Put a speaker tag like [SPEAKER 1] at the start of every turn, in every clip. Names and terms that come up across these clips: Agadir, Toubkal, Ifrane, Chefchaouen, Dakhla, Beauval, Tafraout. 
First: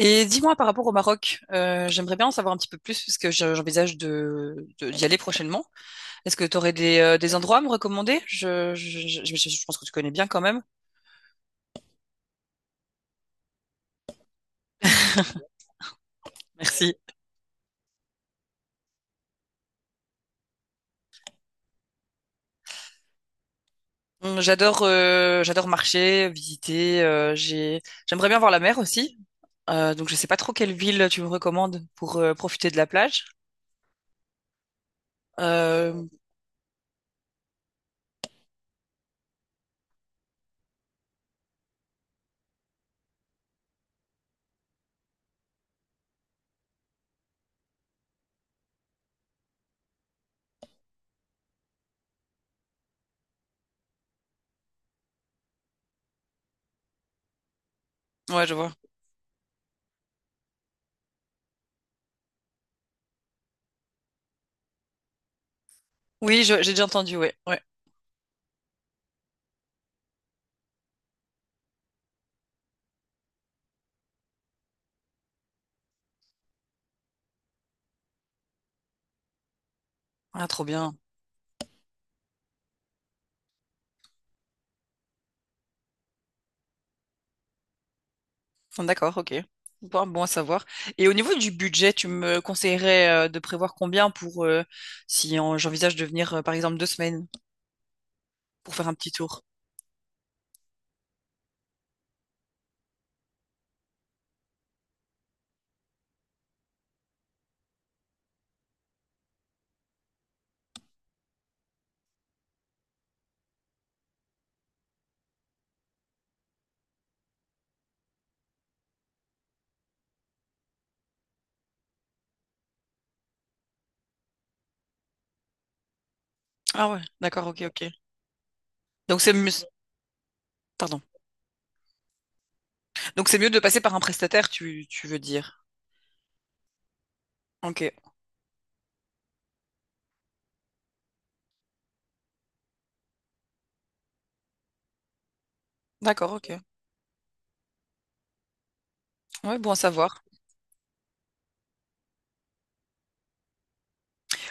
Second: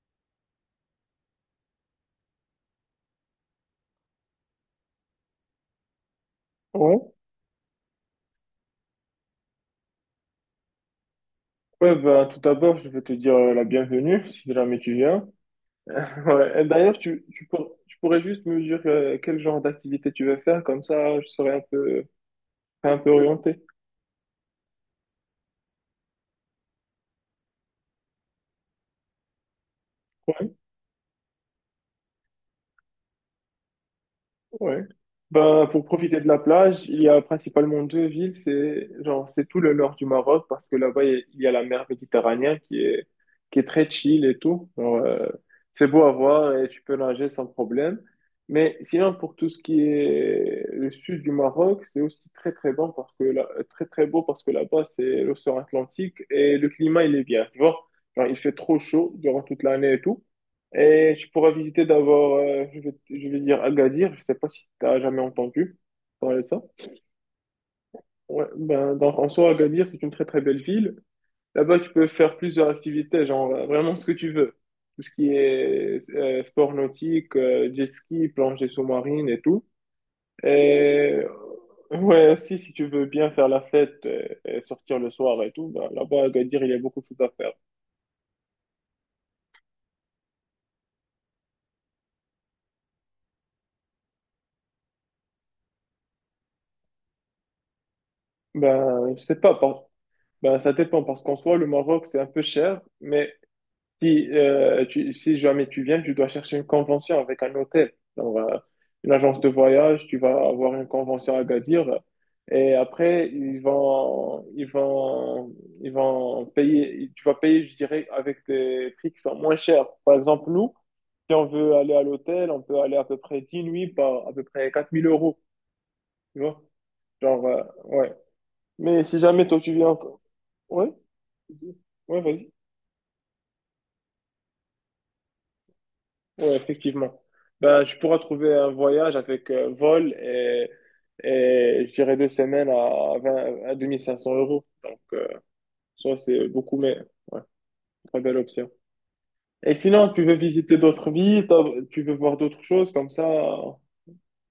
[SPEAKER 1] Et dis-moi par rapport au Maroc, j'aimerais bien en savoir un petit peu plus parce que j'envisage d'y aller prochainement. Est-ce que tu aurais
[SPEAKER 2] Ouais,
[SPEAKER 1] des endroits à me recommander? Je pense que tu connais bien quand même.
[SPEAKER 2] ouais, bah, tout d'abord, je vais te dire la bienvenue si jamais tu viens. Ouais. Et
[SPEAKER 1] Merci.
[SPEAKER 2] d'ailleurs, tu pourrais juste me dire quel genre d'activité tu veux faire, comme ça je serai un peu orienté.
[SPEAKER 1] J'adore j'adore marcher, visiter. J'aimerais bien voir la mer aussi. Donc je sais pas trop
[SPEAKER 2] Ouais.
[SPEAKER 1] quelle ville tu me recommandes pour profiter de la plage.
[SPEAKER 2] Ouais. Ben, pour
[SPEAKER 1] Euh,
[SPEAKER 2] profiter de la plage, il y a principalement 2 villes. C'est genre, c'est tout le nord du Maroc parce que là-bas, il y a la mer Méditerranée qui est très chill et tout. Genre, c'est beau à voir et tu peux nager sans problème. Mais sinon, pour tout ce qui est le sud du Maroc, c'est aussi très très bon parce que là, très très beau parce que là-bas, c'est l'océan Atlantique et le climat, il est bien. Tu vois, genre, il
[SPEAKER 1] ouais,
[SPEAKER 2] fait
[SPEAKER 1] je vois.
[SPEAKER 2] trop chaud durant toute l'année et tout. Et tu pourras visiter d'abord, je vais dire Agadir. Je sais pas si tu as jamais entendu parler
[SPEAKER 1] Oui,
[SPEAKER 2] de ça.
[SPEAKER 1] j'ai déjà entendu. Ouais, ouais.
[SPEAKER 2] Ouais, ben, en soi, Agadir, c'est une très très belle ville. Là-bas, tu peux faire plusieurs activités, genre vraiment ce que tu veux. Tout ce qui est sport nautique, jet ski, plongée sous-marine et tout.
[SPEAKER 1] Ah, trop bien.
[SPEAKER 2] Et ouais, aussi, si tu veux bien faire la fête et sortir le soir et tout, ben, là-bas, à Agadir, il y a beaucoup de choses à faire.
[SPEAKER 1] D'accord, ok. Bon, bon à savoir. Et au niveau du budget, tu me conseillerais de prévoir combien pour si j'envisage de venir, par exemple, deux semaines pour faire un petit
[SPEAKER 2] Ben, je sais
[SPEAKER 1] tour?
[SPEAKER 2] pas, par- Ben, ça dépend parce qu'en soi, le Maroc, c'est un peu cher. Mais si, si jamais tu viens, tu dois chercher une convention avec un hôtel, genre, une agence de voyage, tu vas avoir une convention à Gadir. Et après, ils vont payer, tu vas payer, je dirais, avec des prix qui sont moins chers. Par exemple, nous, si on veut aller à l'hôtel, on peut aller à peu près 10 nuits par à peu près 4000 euros, tu vois.
[SPEAKER 1] Ah ouais,
[SPEAKER 2] Genre,
[SPEAKER 1] d'accord, ok, ok.
[SPEAKER 2] ouais. Mais si
[SPEAKER 1] Donc c'est
[SPEAKER 2] jamais
[SPEAKER 1] mieux,
[SPEAKER 2] toi tu viens, encore. ouais,
[SPEAKER 1] pardon.
[SPEAKER 2] ouais, Vas-y.
[SPEAKER 1] Donc c'est mieux de passer par un prestataire, tu veux dire.
[SPEAKER 2] Oui, effectivement.
[SPEAKER 1] Ok,
[SPEAKER 2] Bah, tu pourras trouver un voyage avec vol et je dirais 2 semaines à 20, à 2500 euros. Ça,
[SPEAKER 1] d'accord,
[SPEAKER 2] c'est
[SPEAKER 1] ok.
[SPEAKER 2] beaucoup, mais ouais, très belle option.
[SPEAKER 1] Ouais, bon
[SPEAKER 2] Et
[SPEAKER 1] à
[SPEAKER 2] sinon,
[SPEAKER 1] savoir.
[SPEAKER 2] tu veux voir d'autres choses comme ça.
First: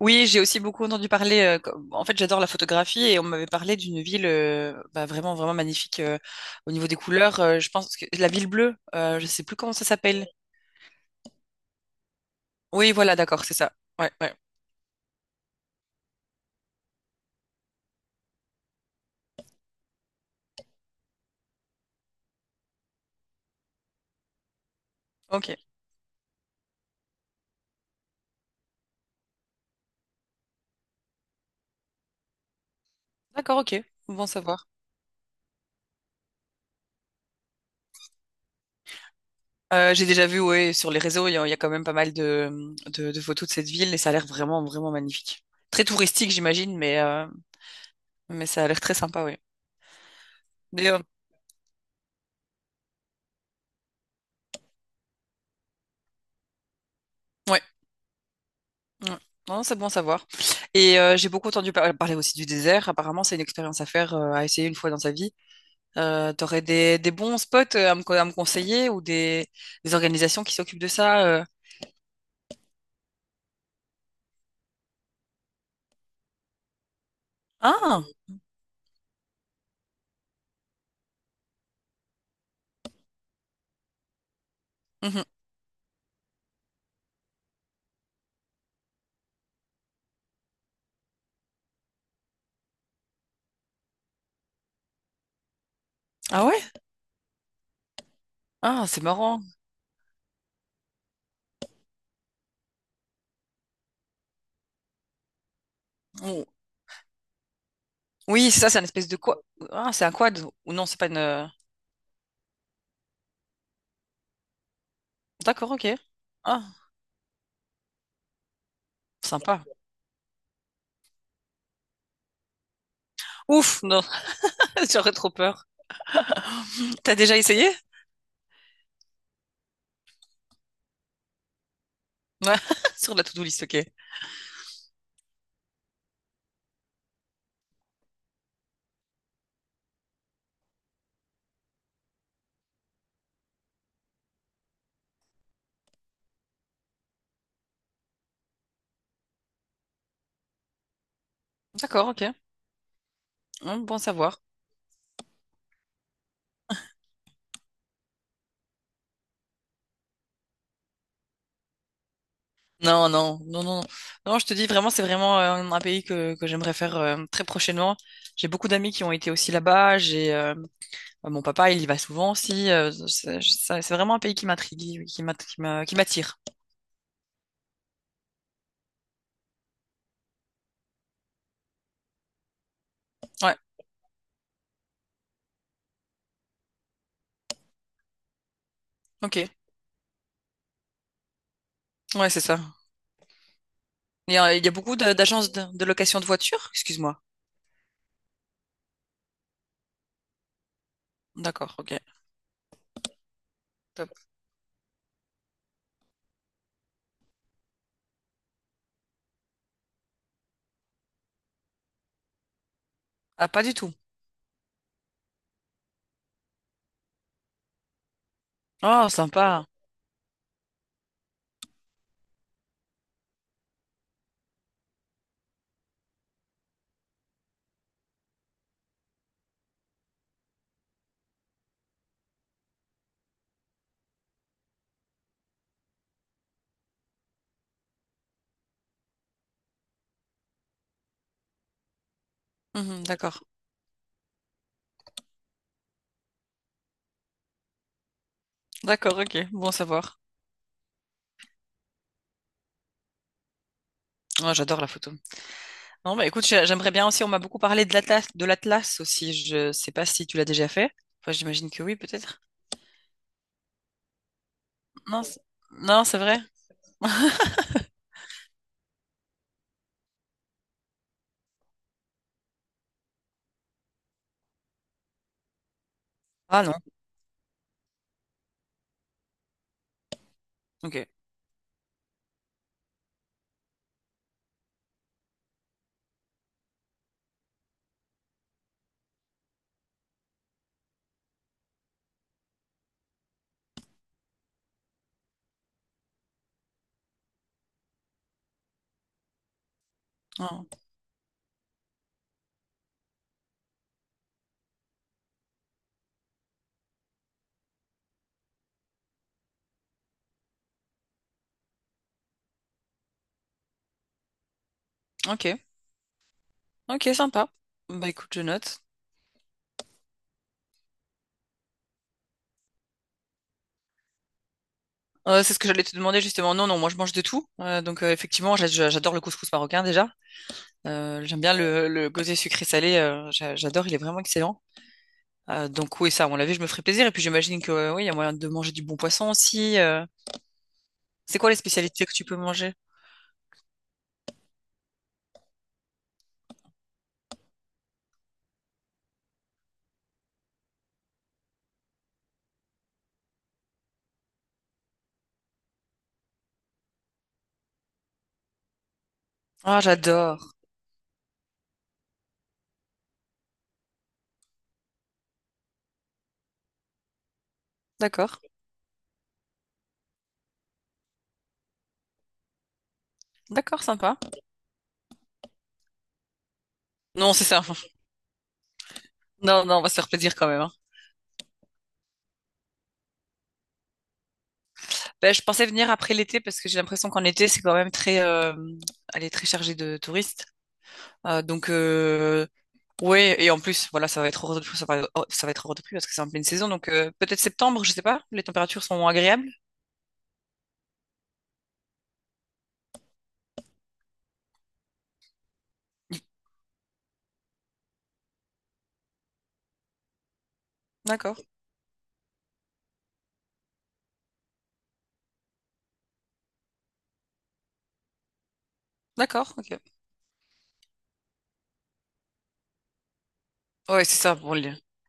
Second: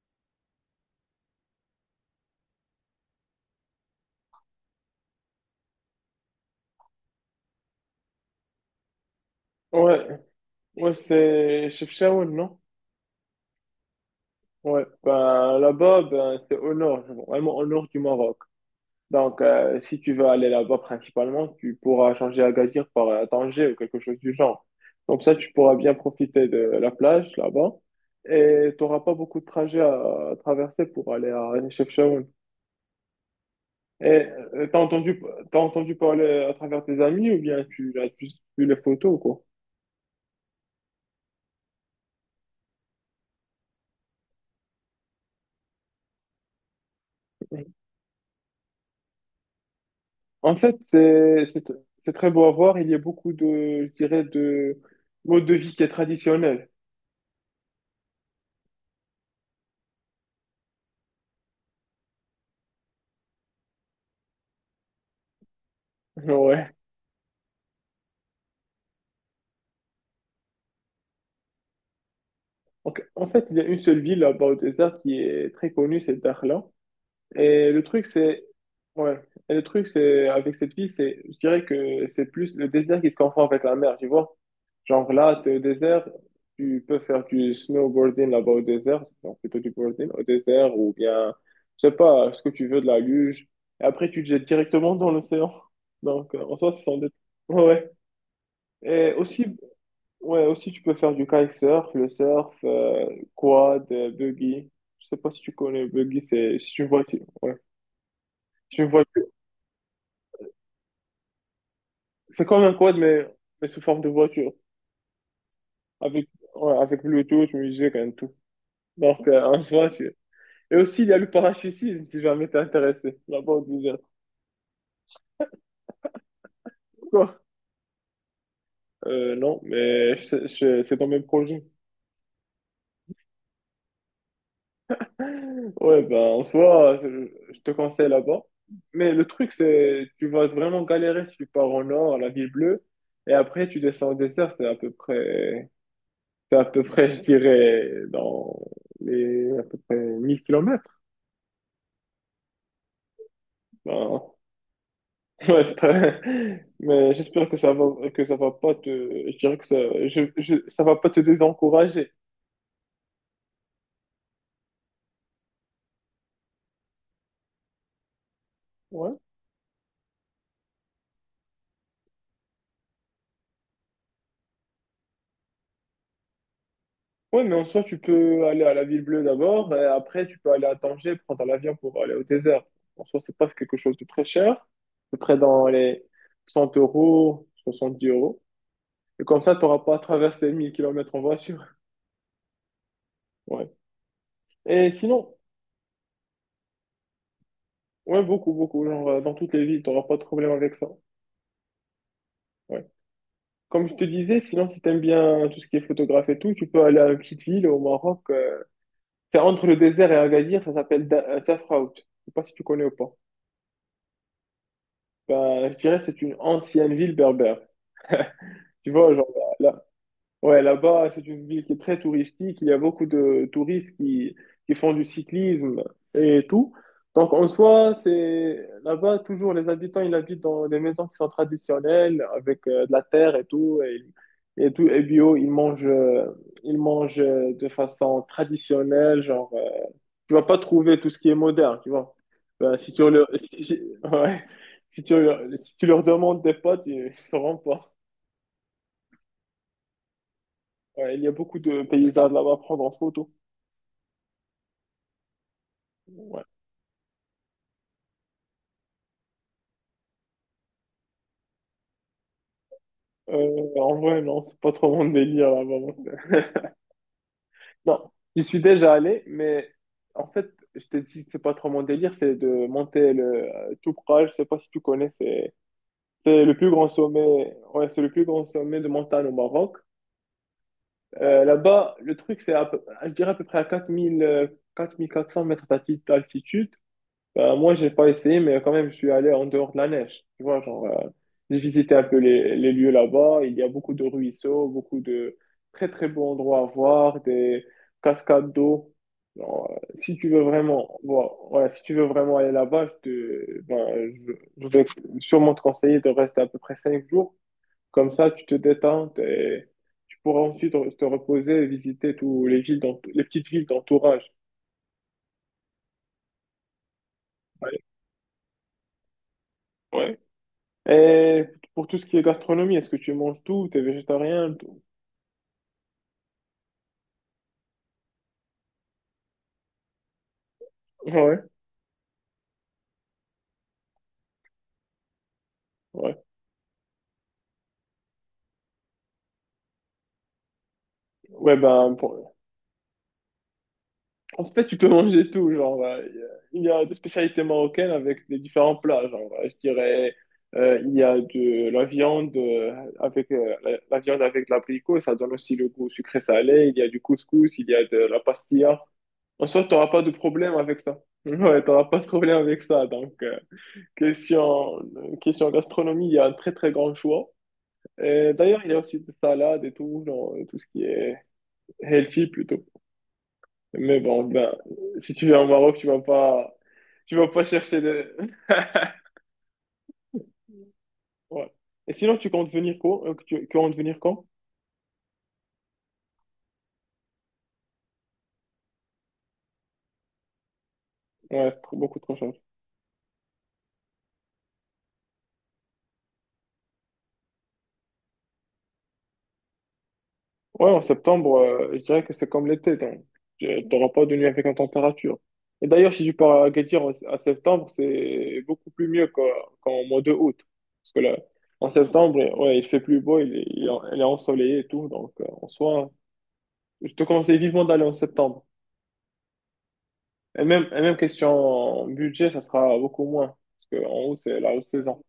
[SPEAKER 1] Oui, j'ai aussi beaucoup entendu parler. En fait, j'adore la photographie et on m'avait parlé d'une ville bah, vraiment, vraiment magnifique au niveau des couleurs. Je pense que la ville bleue, je sais plus comment ça
[SPEAKER 2] Ouais,
[SPEAKER 1] s'appelle.
[SPEAKER 2] ouais, c'est Chefchaouen, non?
[SPEAKER 1] Oui, voilà, d'accord, c'est ça. Ouais, ouais.
[SPEAKER 2] Ouais, ben là-bas, ben, c'est au nord, vraiment au nord du Maroc. Donc, si tu veux aller là-bas principalement, tu pourras changer Agadir par Tanger ou quelque chose du genre. Comme ça, tu
[SPEAKER 1] Ok,
[SPEAKER 2] pourras bien profiter de la plage là-bas et tu n'auras pas beaucoup de trajets à traverser pour aller à Chefchaouen.
[SPEAKER 1] d'accord, ok,
[SPEAKER 2] Et
[SPEAKER 1] bon
[SPEAKER 2] euh,
[SPEAKER 1] savoir.
[SPEAKER 2] t'as entendu, t'as entendu parler à travers tes amis ou bien tu as juste vu les photos, quoi?
[SPEAKER 1] J'ai déjà vu, ouais, sur les réseaux, il y a quand même pas mal de photos de cette ville et ça a l'air vraiment, vraiment magnifique. Très touristique, j'imagine, mais ça a l'air très sympa, oui.
[SPEAKER 2] En fait,
[SPEAKER 1] Mais,
[SPEAKER 2] c'est très beau à voir. Il y a beaucoup de, je dirais, de mode de vie qui est traditionnel.
[SPEAKER 1] ouais, ouais. Non, c'est bon à savoir. Et j'ai beaucoup entendu parler aussi du désert. Apparemment, c'est une expérience à faire, à essayer une fois dans sa vie. T'aurais
[SPEAKER 2] Ouais.
[SPEAKER 1] des bons spots à à me conseiller ou des organisations qui s'occupent de ça.
[SPEAKER 2] Donc, en fait, il y a une seule ville à Baudésart qui est très connue, c'est Dakhla. Et le
[SPEAKER 1] Ah,
[SPEAKER 2] truc, c'est, ouais, et le truc, c'est, avec cette ville, c'est, je dirais que c'est plus le désert qui se confond avec la mer, tu vois. Genre
[SPEAKER 1] mhm.
[SPEAKER 2] là, t'es au désert, tu peux faire du snowboarding là-bas au désert, donc plutôt du boarding au désert, ou bien, je sais pas, ce que tu veux, de la luge. Et après, tu te jettes directement dans l'océan. Donc,
[SPEAKER 1] Ah
[SPEAKER 2] en
[SPEAKER 1] ouais?
[SPEAKER 2] soi, ce sont des... Ouais.
[SPEAKER 1] Ah, c'est
[SPEAKER 2] Ouais. Et
[SPEAKER 1] marrant.
[SPEAKER 2] aussi, ouais, aussi tu peux faire du kitesurf, le surf, quad, buggy. Je sais pas si tu connais buggy,
[SPEAKER 1] Oh,
[SPEAKER 2] c'est une voiture. Ouais,
[SPEAKER 1] oui, c'est ça, c'est
[SPEAKER 2] c'est
[SPEAKER 1] une
[SPEAKER 2] une
[SPEAKER 1] espèce de
[SPEAKER 2] voiture.
[SPEAKER 1] quoi? Ah, c'est un quad. Ou non, c'est pas une.
[SPEAKER 2] C'est comme un quad mais sous forme de voiture,
[SPEAKER 1] D'accord, ok.
[SPEAKER 2] avec
[SPEAKER 1] Ah,
[SPEAKER 2] ouais, avec Bluetooth, musique et tout. Donc en
[SPEAKER 1] sympa.
[SPEAKER 2] soi, tu... et aussi il y a le parachutisme si jamais t'es intéressé. Là-bas au
[SPEAKER 1] Ouf,
[SPEAKER 2] désert.
[SPEAKER 1] non, j'aurais trop peur. T'as
[SPEAKER 2] Quoi?
[SPEAKER 1] déjà essayé?
[SPEAKER 2] Non, mais c'est dans mes projets.
[SPEAKER 1] Ouais, sur la to-do list, ok.
[SPEAKER 2] Ouais, ben, en soi, je te conseille là-bas. Mais le truc, c'est, tu vas vraiment galérer si tu pars au nord, à la ville bleue, et après, tu descends au désert, c'est à peu près, je dirais, dans les, à peu près 1 000 km.
[SPEAKER 1] D'accord, ok. Bon à
[SPEAKER 2] Ben,
[SPEAKER 1] savoir.
[SPEAKER 2] ouais, c'est très- mais j'espère que ça va pas te, je dirais que ça, je- ça va pas te désencourager.
[SPEAKER 1] Non, non, non, non. Non, je te dis vraiment, c'est vraiment un pays que j'aimerais faire très prochainement. J'ai beaucoup d'amis qui ont
[SPEAKER 2] Ouais.
[SPEAKER 1] été aussi là-bas. J'ai mon papa, il y va souvent aussi. C'est vraiment un pays qui m'intrigue, qui m'attire.
[SPEAKER 2] Oui, mais en soi, tu peux aller à la Ville Bleue d'abord, et après, tu peux aller à Tanger, prendre l'avion pour aller au désert. En soi, c'est pas
[SPEAKER 1] Ouais,
[SPEAKER 2] quelque chose de très cher, à peu près dans les 100 euros, 70 euros. Et comme
[SPEAKER 1] ok.
[SPEAKER 2] ça, tu n'auras pas à traverser 1 000 km en voiture.
[SPEAKER 1] Ouais, c'est ça.
[SPEAKER 2] Ouais.
[SPEAKER 1] Il y a
[SPEAKER 2] Et
[SPEAKER 1] beaucoup
[SPEAKER 2] sinon,
[SPEAKER 1] d'agences de location de voitures? Excuse-moi.
[SPEAKER 2] ouais, beaucoup, beaucoup. Genre, dans toutes les villes, tu n'auras pas de problème avec ça.
[SPEAKER 1] D'accord, ok.
[SPEAKER 2] Ouais. Comme je te
[SPEAKER 1] Top.
[SPEAKER 2] disais, sinon, si t'aimes bien tout ce qui est photographe et tout, tu peux aller à une petite ville au Maroc. C'est entre le désert et Agadir, ça s'appelle Tafraout. Je sais pas si tu connais ou pas.
[SPEAKER 1] Ah, pas du tout.
[SPEAKER 2] Ben, je dirais que c'est une ancienne ville berbère. Tu
[SPEAKER 1] Oh,
[SPEAKER 2] vois, genre
[SPEAKER 1] sympa.
[SPEAKER 2] là, là- ouais, là-bas, c'est une ville qui est très touristique. Il y a beaucoup de touristes qui font du cyclisme et tout. Donc, en soi, c'est là-bas, toujours les habitants, ils habitent dans des maisons qui sont traditionnelles, avec de la terre et tout, et bio. Ils mangent de façon traditionnelle, genre tu vas pas trouver tout ce qui est moderne, tu vois. Ben, si
[SPEAKER 1] Mhm,
[SPEAKER 2] tu leur,
[SPEAKER 1] d'accord.
[SPEAKER 2] si, ouais. Si tu leur, si tu leur demandes des potes, ils ne sauront pas.
[SPEAKER 1] D'accord, ok. Bon à savoir.
[SPEAKER 2] Ouais, il y a beaucoup de paysages là-bas à prendre en photo.
[SPEAKER 1] Oh, j'adore la photo. Non, bah
[SPEAKER 2] Ouais.
[SPEAKER 1] écoute, j'aimerais bien aussi, on m'a beaucoup parlé de l'Atlas aussi. Je sais pas si tu l'as déjà fait. Enfin, j'imagine que oui, peut-être.
[SPEAKER 2] En vrai, non, c'est pas trop mon
[SPEAKER 1] Non,
[SPEAKER 2] délire
[SPEAKER 1] non,
[SPEAKER 2] là-bas.
[SPEAKER 1] c'est vrai?
[SPEAKER 2] Non, j'y suis déjà allé, mais en fait, je t'ai dit que c'est pas trop mon délire, c'est de monter le Toubkal, je sais pas si tu connais,
[SPEAKER 1] Ah non.
[SPEAKER 2] c'est le plus grand sommet de montagne au Maroc.
[SPEAKER 1] Ok.
[SPEAKER 2] Là-bas, le truc, c'est à peu- je dirais à peu près à 4000, 4400 mètres d'altitude. Moi, j'ai pas essayé, mais quand même, je suis allé en dehors de la neige. Tu vois, genre, j'ai visité un peu les lieux là-bas. Il y a beaucoup de ruisseaux, beaucoup de très, très beaux endroits à voir, des cascades d'eau. Genre, si tu veux
[SPEAKER 1] Non.
[SPEAKER 2] vraiment, voilà, si tu veux vraiment aller là-bas, je vais sûrement te conseiller de rester à peu près 5 jours comme ça, tu te détends et tu pourras ensuite te reposer et visiter tous les villes les petites villes d'entourage.
[SPEAKER 1] Ok. Ok, sympa.
[SPEAKER 2] Ouais.
[SPEAKER 1] Bah écoute, je note.
[SPEAKER 2] Ouais. Et pour tout ce qui est gastronomie, est-ce que tu manges tout? T'es végétarien? Tout
[SPEAKER 1] C'est ce que j'allais te demander justement. Non, non, moi je mange de tout. Donc effectivement, j'adore le couscous marocain déjà. J'aime
[SPEAKER 2] ouais,
[SPEAKER 1] bien le gosée sucré-salé, j'adore, il est vraiment excellent. Donc oui,
[SPEAKER 2] ouais.
[SPEAKER 1] ça, à mon avis, je me ferai plaisir. Et puis j'imagine que oui, il y a moyen de manger du bon poisson aussi. C'est quoi
[SPEAKER 2] Ouais,
[SPEAKER 1] les
[SPEAKER 2] ben,
[SPEAKER 1] spécialités que tu
[SPEAKER 2] pour-
[SPEAKER 1] peux manger?
[SPEAKER 2] En fait, tu peux manger tout, genre, il y a des spécialités marocaines avec des différents plats, genre, il y a de la viande avec la viande avec de l'abricot, ça donne aussi le goût sucré-salé, il y a du couscous, il y a de la pastilla. En soi,
[SPEAKER 1] Ah,
[SPEAKER 2] t'auras pas de
[SPEAKER 1] j'adore.
[SPEAKER 2] problème avec ça. Ouais, t'auras pas de problème avec ça. Donc, question, question gastronomie, il y a un très très grand choix. Et
[SPEAKER 1] D'accord.
[SPEAKER 2] d'ailleurs, il y a aussi des salades et tout, genre, tout ce qui est healthy plutôt.
[SPEAKER 1] D'accord,
[SPEAKER 2] Mais
[SPEAKER 1] sympa.
[SPEAKER 2] bon, ben, si tu viens au Maroc, tu vas
[SPEAKER 1] Non,
[SPEAKER 2] pas
[SPEAKER 1] c'est ça.
[SPEAKER 2] chercher de.
[SPEAKER 1] Non, non, on va se faire plaisir quand même. Hein.
[SPEAKER 2] Ouais. Et sinon, tu comptes venir quand?
[SPEAKER 1] Ben, je pensais venir après l'été parce que j'ai l'impression qu'en été, c'est quand même très, elle est très chargée de touristes. Euh,
[SPEAKER 2] Ouais,
[SPEAKER 1] donc
[SPEAKER 2] beaucoup trop cher.
[SPEAKER 1] euh, ouais, et en plus, voilà, ça va être hors de prix, ça va, oh, ça va être hors de prix parce que c'est en pleine saison, donc peut-être septembre, je sais pas. Les températures sont agréables.
[SPEAKER 2] Ouais, en septembre, je dirais que c'est comme l'été, donc tu n'auras pas de nuit avec la température. Et d'ailleurs, si tu pars à Agadir à septembre, c'est beaucoup plus mieux qu'en mois de août. Parce que là,
[SPEAKER 1] D'accord,
[SPEAKER 2] en septembre, ouais, il fait plus beau, il est ensoleillé et tout, donc en soi, je te conseille vivement d'aller en septembre.
[SPEAKER 1] d'accord, ok.
[SPEAKER 2] Et même question budget, ça sera beaucoup moins. Parce qu'en
[SPEAKER 1] Ouais, c'est
[SPEAKER 2] août,
[SPEAKER 1] ça
[SPEAKER 2] c'est la
[SPEAKER 1] pour
[SPEAKER 2] haute
[SPEAKER 1] le.
[SPEAKER 2] saison.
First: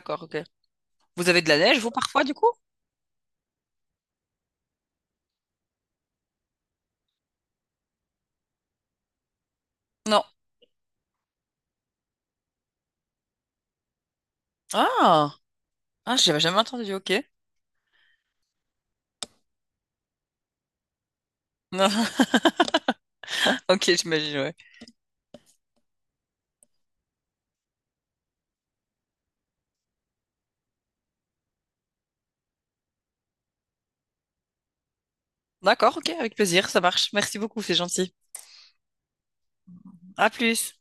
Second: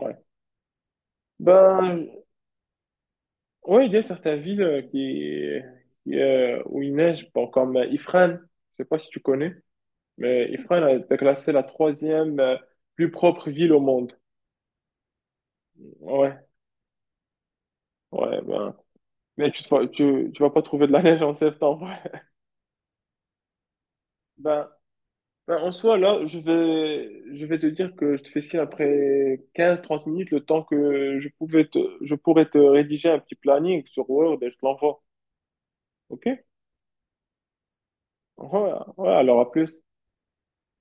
[SPEAKER 2] Ouais.
[SPEAKER 1] ok. Vous avez de la neige, vous,
[SPEAKER 2] Ben,
[SPEAKER 1] parfois, du coup?
[SPEAKER 2] oui, il y a certaines villes où il neige, bon, comme Ifrane. Je sais pas si tu connais,
[SPEAKER 1] Non.
[SPEAKER 2] mais Ifrane a été classée la troisième plus propre ville au monde.
[SPEAKER 1] Ah, ah, j'avais
[SPEAKER 2] Ouais,
[SPEAKER 1] jamais entendu. Ok.
[SPEAKER 2] ouais, ben. Mais tu, te vois- tu vas pas trouver de la neige en septembre. Ouais.
[SPEAKER 1] Ok, j'imagine. Ouais.
[SPEAKER 2] Ben, Bah, en soi, là, je vais te dire que je te fais signe après 15 à 30 minutes, le temps que je pourrais te rédiger un petit planning sur Word et je te l'envoie.
[SPEAKER 1] D'accord, ok,
[SPEAKER 2] OK?
[SPEAKER 1] avec
[SPEAKER 2] Ouais,
[SPEAKER 1] plaisir, ça marche. Merci beaucoup, c'est gentil.
[SPEAKER 2] ouais, ouais, alors à plus.
[SPEAKER 1] À plus.